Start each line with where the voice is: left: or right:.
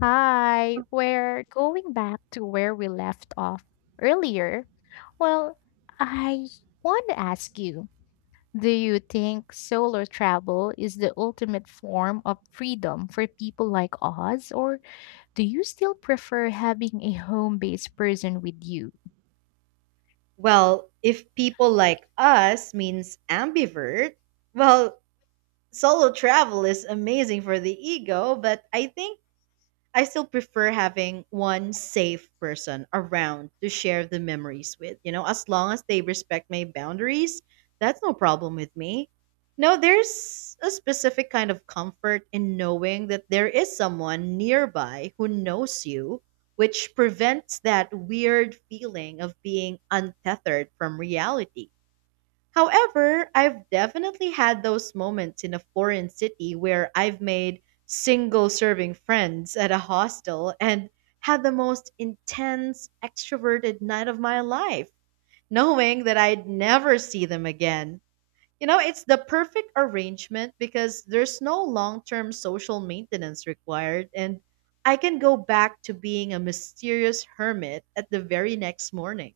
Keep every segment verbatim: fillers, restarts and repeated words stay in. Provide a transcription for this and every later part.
left: Hi, we're going back to where we left off earlier. Well, I want to ask you, do you think solo travel is the ultimate form of freedom for people like us, or do you still prefer having a home-based person with you?
right: Well, if people like us means ambivert, well, solo travel is amazing for the ego, but I think I still prefer having one safe person around to share the memories with. You know, as long as they respect my boundaries, that's no problem with me. No, there's a specific kind of comfort in knowing that there is someone nearby who knows you, which prevents that weird feeling of being untethered from reality. However, I've definitely had those moments in a foreign city where I've made single serving friends at a hostel and had the most intense extroverted night of my life, knowing that I'd never see them again. You know, it's the perfect arrangement because there's no long term social maintenance required, and I can go back to being a mysterious hermit at the very next morning.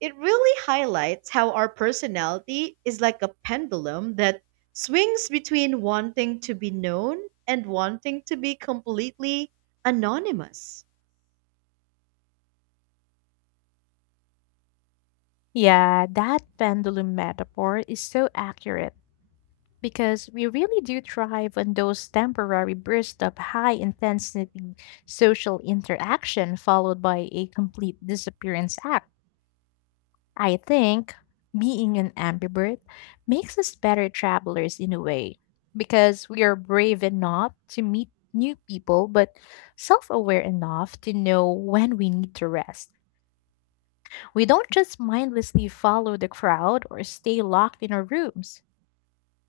right: It really highlights how our personality is like a pendulum that swings between wanting to be known and wanting to be completely anonymous.
left: Yeah, that pendulum metaphor is so accurate, because we really do thrive on those temporary bursts of high intensity social interaction followed by a complete disappearance act. I think being an ambivert makes us better travelers in a way, because we are brave enough to meet new people but self-aware enough to know when we need to rest. We don't just mindlessly follow the crowd or stay locked in our rooms.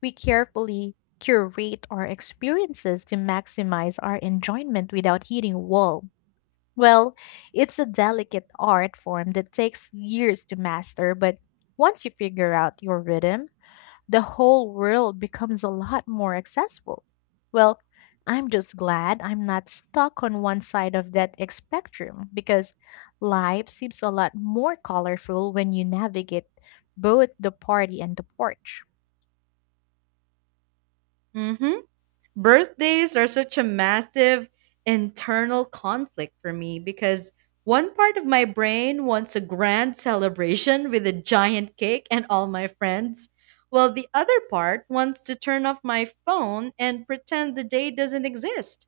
left: We carefully curate our experiences to maximize our enjoyment without hitting a wall. Well, it's a delicate art form that takes years to master, but once you figure out your rhythm, the whole world becomes a lot more accessible. Well, I'm just glad I'm not stuck on one side of that X spectrum, because life seems a lot more colorful when you navigate both the party and the porch.
right: Hmm. Birthdays are such a massive internal conflict for me because one part of my brain wants a grand celebration with a giant cake and all my friends, while the other part wants to turn off my phone and pretend the day doesn't exist.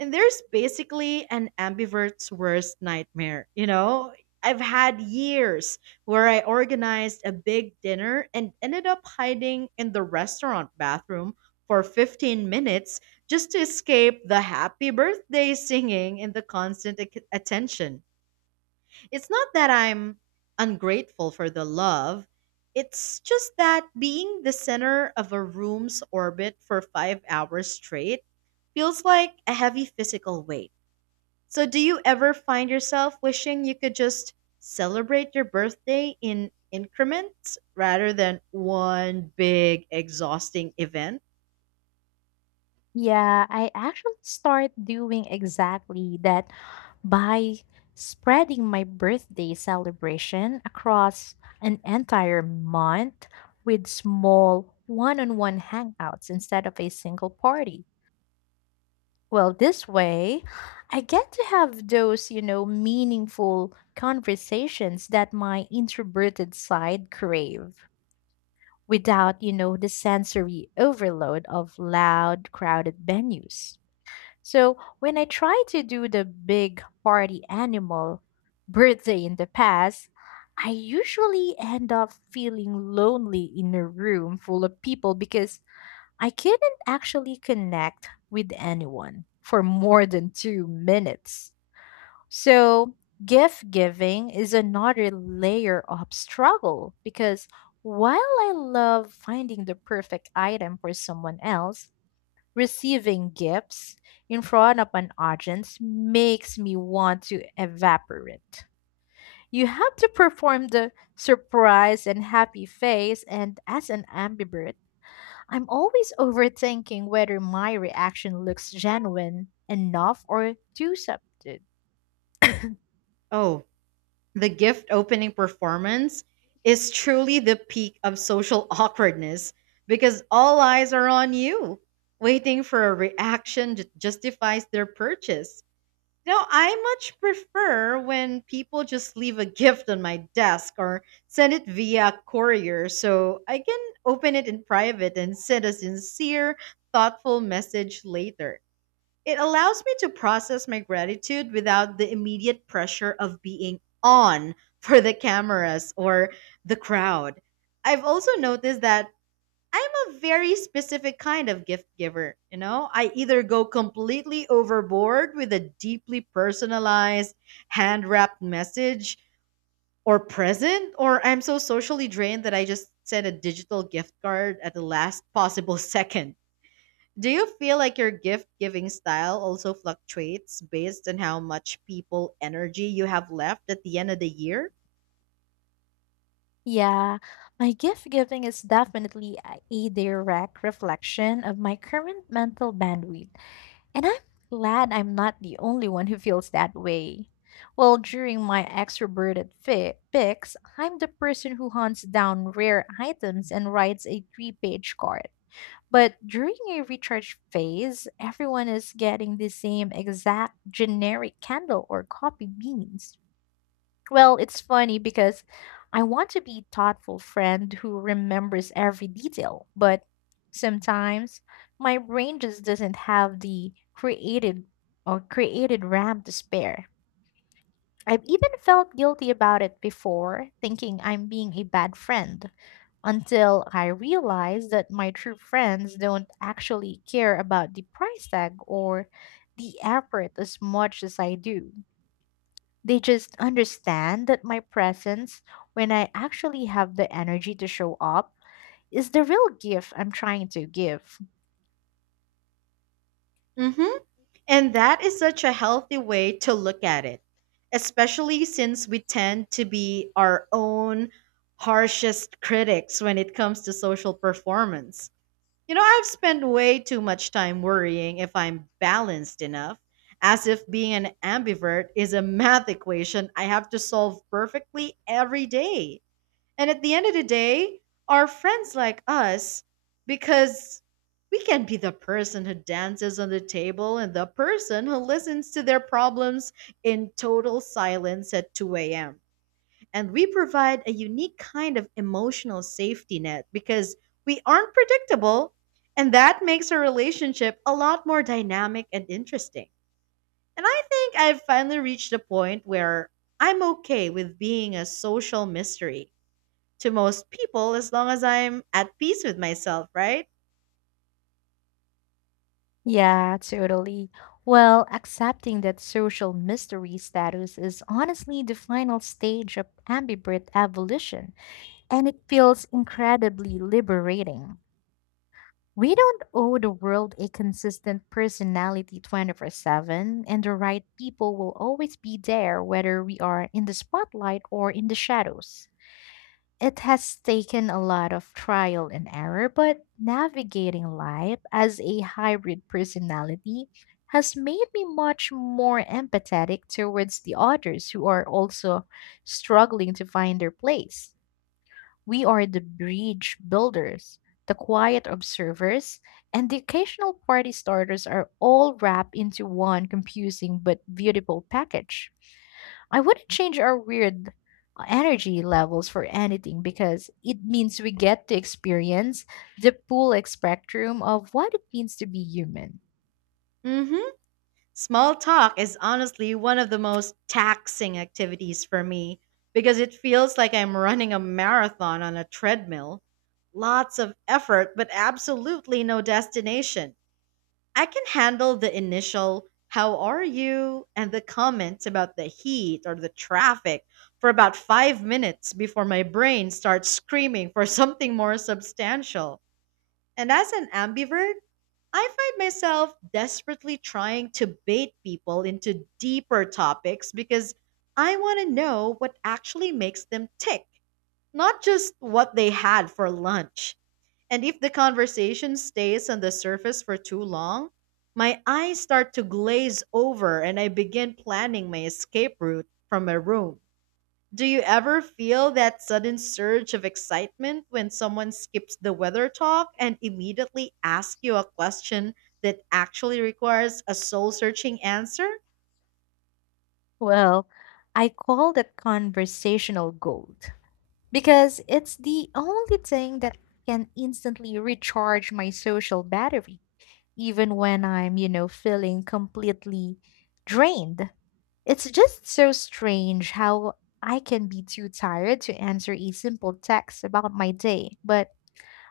right: And there's basically an ambivert's worst nightmare. You know, I've had years where I organized a big dinner and ended up hiding in the restaurant bathroom for fifteen minutes just to escape the happy birthday singing and the constant ac- attention. It's not that I'm ungrateful for the love. It's just that being the center of a room's orbit for five hours straight feels like a heavy physical weight. So, do you ever find yourself wishing you could just celebrate your birthday in increments rather than one big, exhausting event?
left: Yeah, I actually start doing exactly that by spreading my birthday celebration across an entire month with small one-on-one hangouts instead of a single party. Well, this way, I get to have those, you know, meaningful conversations that my introverted side crave without, you know, the sensory overload of loud, crowded venues. So when I try to do the big party animal birthday in the past, I usually end up feeling lonely in a room full of people because I couldn't actually connect with anyone for more than two minutes. So gift giving is another layer of struggle because, while I love finding the perfect item for someone else, receiving gifts in front of an audience makes me want to evaporate. You have to perform the surprise and happy face, and as an ambivert, I'm always overthinking whether my reaction looks genuine enough or too subdued.
right: Oh, the gift opening performance is truly the peak of social awkwardness because all eyes are on you, waiting for a reaction that justifies their purchase. No, I much prefer when people just leave a gift on my desk or send it via courier so I can open it in private and send a sincere, thoughtful message later. It allows me to process my gratitude without the immediate pressure of being on for the cameras or the crowd. I've also noticed that I'm a very specific kind of gift giver. You know, I either go completely overboard with a deeply personalized, hand wrapped message or present, or I'm so socially drained that I just send a digital gift card at the last possible second. Do you feel like your gift giving style also fluctuates based on how much people energy you have left at the end of the year?
left: Yeah, my gift giving is definitely a a direct reflection of my current mental bandwidth. And I'm glad I'm not the only one who feels that way. Well, during my extroverted fi- fix, I'm the person who hunts down rare items and writes a three page card. But during a recharge phase, everyone is getting the same exact generic candle or coffee beans. Well, it's funny because I want to be thoughtful friend who remembers every detail, but sometimes my brain just doesn't have the created or created RAM to spare. I've even felt guilty about it before, thinking I'm being a bad friend, until I realized that my true friends don't actually care about the price tag or the effort as much as I do. They just understand that my presence, when I actually have the energy to show up, is the real gift I'm trying to give.
right: Mm hmm. And that is such a healthy way to look at it, especially since we tend to be our own harshest critics when it comes to social performance. You know, I've spent way too much time worrying if I'm balanced enough, as if being an ambivert is a math equation I have to solve perfectly every day. And at the end of the day, our friends like us because we can be the person who dances on the table and the person who listens to their problems in total silence at two a m. And we provide a unique kind of emotional safety net because we aren't predictable, and that makes our relationship a lot more dynamic and interesting. And I think I've finally reached a point where I'm okay with being a social mystery to most people as long as I'm at peace with myself, right?
left: Yeah, totally. Well, accepting that social mystery status is honestly the final stage of ambivert evolution, and it feels incredibly liberating. We don't owe the world a consistent personality twenty-four seven, and the right people will always be there whether we are in the spotlight or in the shadows. It has taken a lot of trial and error, but navigating life as a hybrid personality has made me much more empathetic towards the others who are also struggling to find their place. We are the bridge builders, the quiet observers, and the occasional party starters are all wrapped into one confusing but beautiful package. I wouldn't change our weird energy levels for anything, because it means we get to experience the full spectrum of what it means to be human.
right: Mm-hmm. Small talk is honestly one of the most taxing activities for me because it feels like I'm running a marathon on a treadmill. Lots of effort, but absolutely no destination. I can handle the initial, how are you, and the comments about the heat or the traffic for about five minutes before my brain starts screaming for something more substantial. And as an ambivert, I find myself desperately trying to bait people into deeper topics because I want to know what actually makes them tick, not just what they had for lunch. And if the conversation stays on the surface for too long, my eyes start to glaze over and I begin planning my escape route from my room. Do you ever feel that sudden surge of excitement when someone skips the weather talk and immediately asks you a question that actually requires a soul searching answer?
left: Well, I call that conversational gold, because it's the only thing that can instantly recharge my social battery, even when I'm, you know, feeling completely drained. It's just so strange how I can be too tired to answer a simple text about my day, but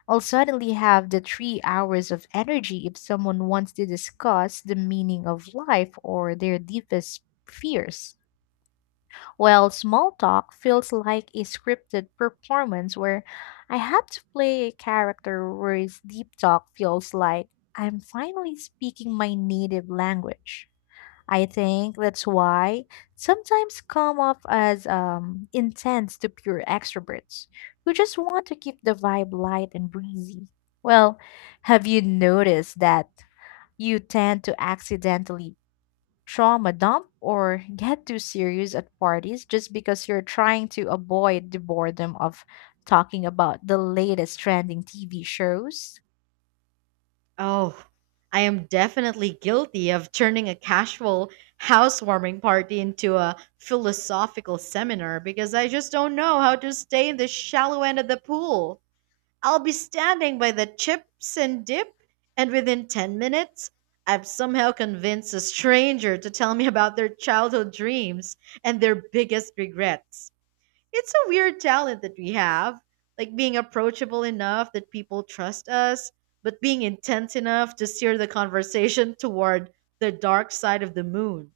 left: I'll suddenly have the three hours of energy if someone wants to discuss the meaning of life or their deepest fears. Well, small talk feels like a scripted performance where I have to play a character, whereas deep talk feels like I'm finally speaking my native language. I think that's why sometimes come off as um, intense to pure extroverts who just want to keep the vibe light and breezy. Well, have you noticed that you tend to accidentally trauma dump or get too serious at parties just because you're trying to avoid the boredom of talking about the latest trending T V shows?
right: Oh, I am definitely guilty of turning a casual housewarming party into a philosophical seminar because I just don't know how to stay in the shallow end of the pool. I'll be standing by the chips and dip, and within ten minutes, I've somehow convinced a stranger to tell me about their childhood dreams and their biggest regrets. It's a weird talent that we have, like being approachable enough that people trust us, but being intense enough to steer the conversation toward the dark side of the moon.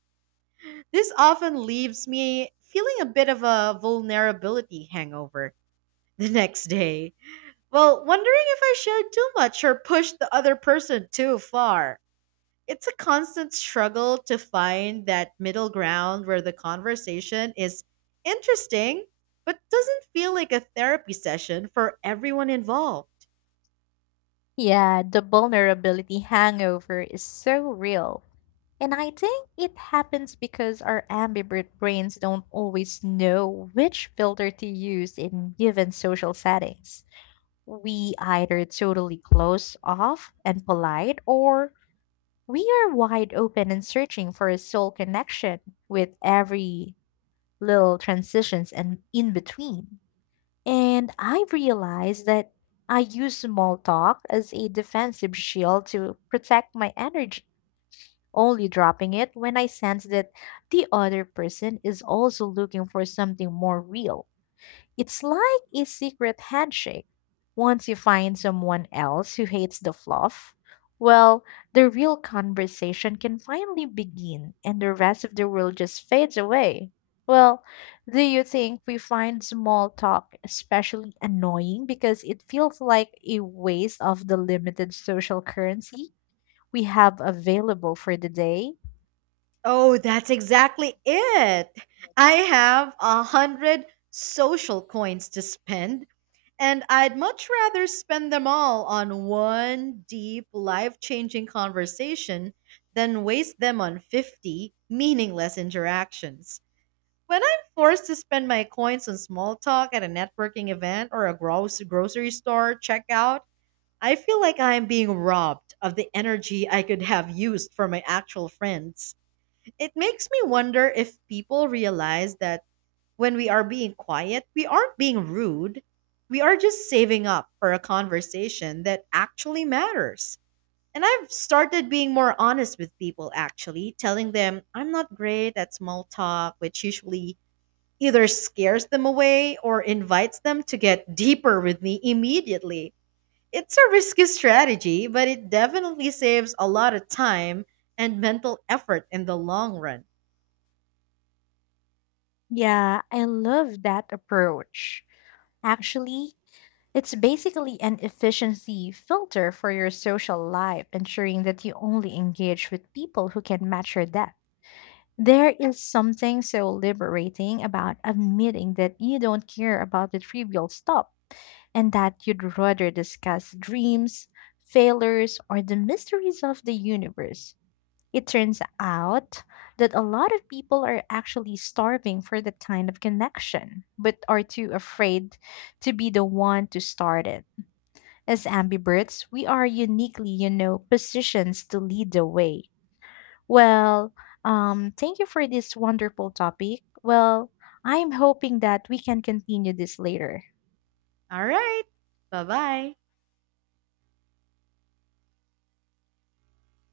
right: This often leaves me feeling a bit of a vulnerability hangover the next day. Well, wondering if I shared too much or pushed the other person too far. It's a constant struggle to find that middle ground where the conversation is interesting but doesn't feel like a therapy session for everyone involved.
left: Yeah, the vulnerability hangover is so real. And I think it happens because our ambivert brains don't always know which filter to use in given social settings. We either totally close off and polite, or we are wide open and searching for a soul connection with every little transitions and in between. And I realized that I use small talk as a defensive shield to protect my energy, only dropping it when I sense that the other person is also looking for something more real. It's like a secret handshake. Once you find someone else who hates the fluff, well, the real conversation can finally begin and the rest of the world just fades away. Well, do you think we find small talk especially annoying because it feels like a waste of the limited social currency we have available for the day?
right: Oh, that's exactly it. I have a hundred social coins to spend, and I'd much rather spend them all on one deep, life changing conversation than waste them on fifty meaningless interactions. When I'm forced to spend my coins on small talk at a networking event or a gross grocery store checkout, I feel like I'm being robbed of the energy I could have used for my actual friends. It makes me wonder if people realize that when we are being quiet, we aren't being rude. We are just saving up for a conversation that actually matters. And I've started being more honest with people, actually, telling them I'm not great at small talk, which usually either scares them away or invites them to get deeper with me immediately. It's a risky strategy, but it definitely saves a lot of time and mental effort in the long run.
left: Yeah, I love that approach. Actually, it's basically an efficiency filter for your social life, ensuring that you only engage with people who can match your depth. There is something so liberating about admitting that you don't care about the trivial stuff and that you'd rather discuss dreams, failures, or the mysteries of the universe. It turns out that a lot of people are actually starving for that kind of connection, but are too afraid to be the one to start it. As ambiverts, we are uniquely, you know, positioned to lead the way. Well, um, thank you for this wonderful topic. Well, I'm hoping that we can continue this later.
right: All right. Bye bye.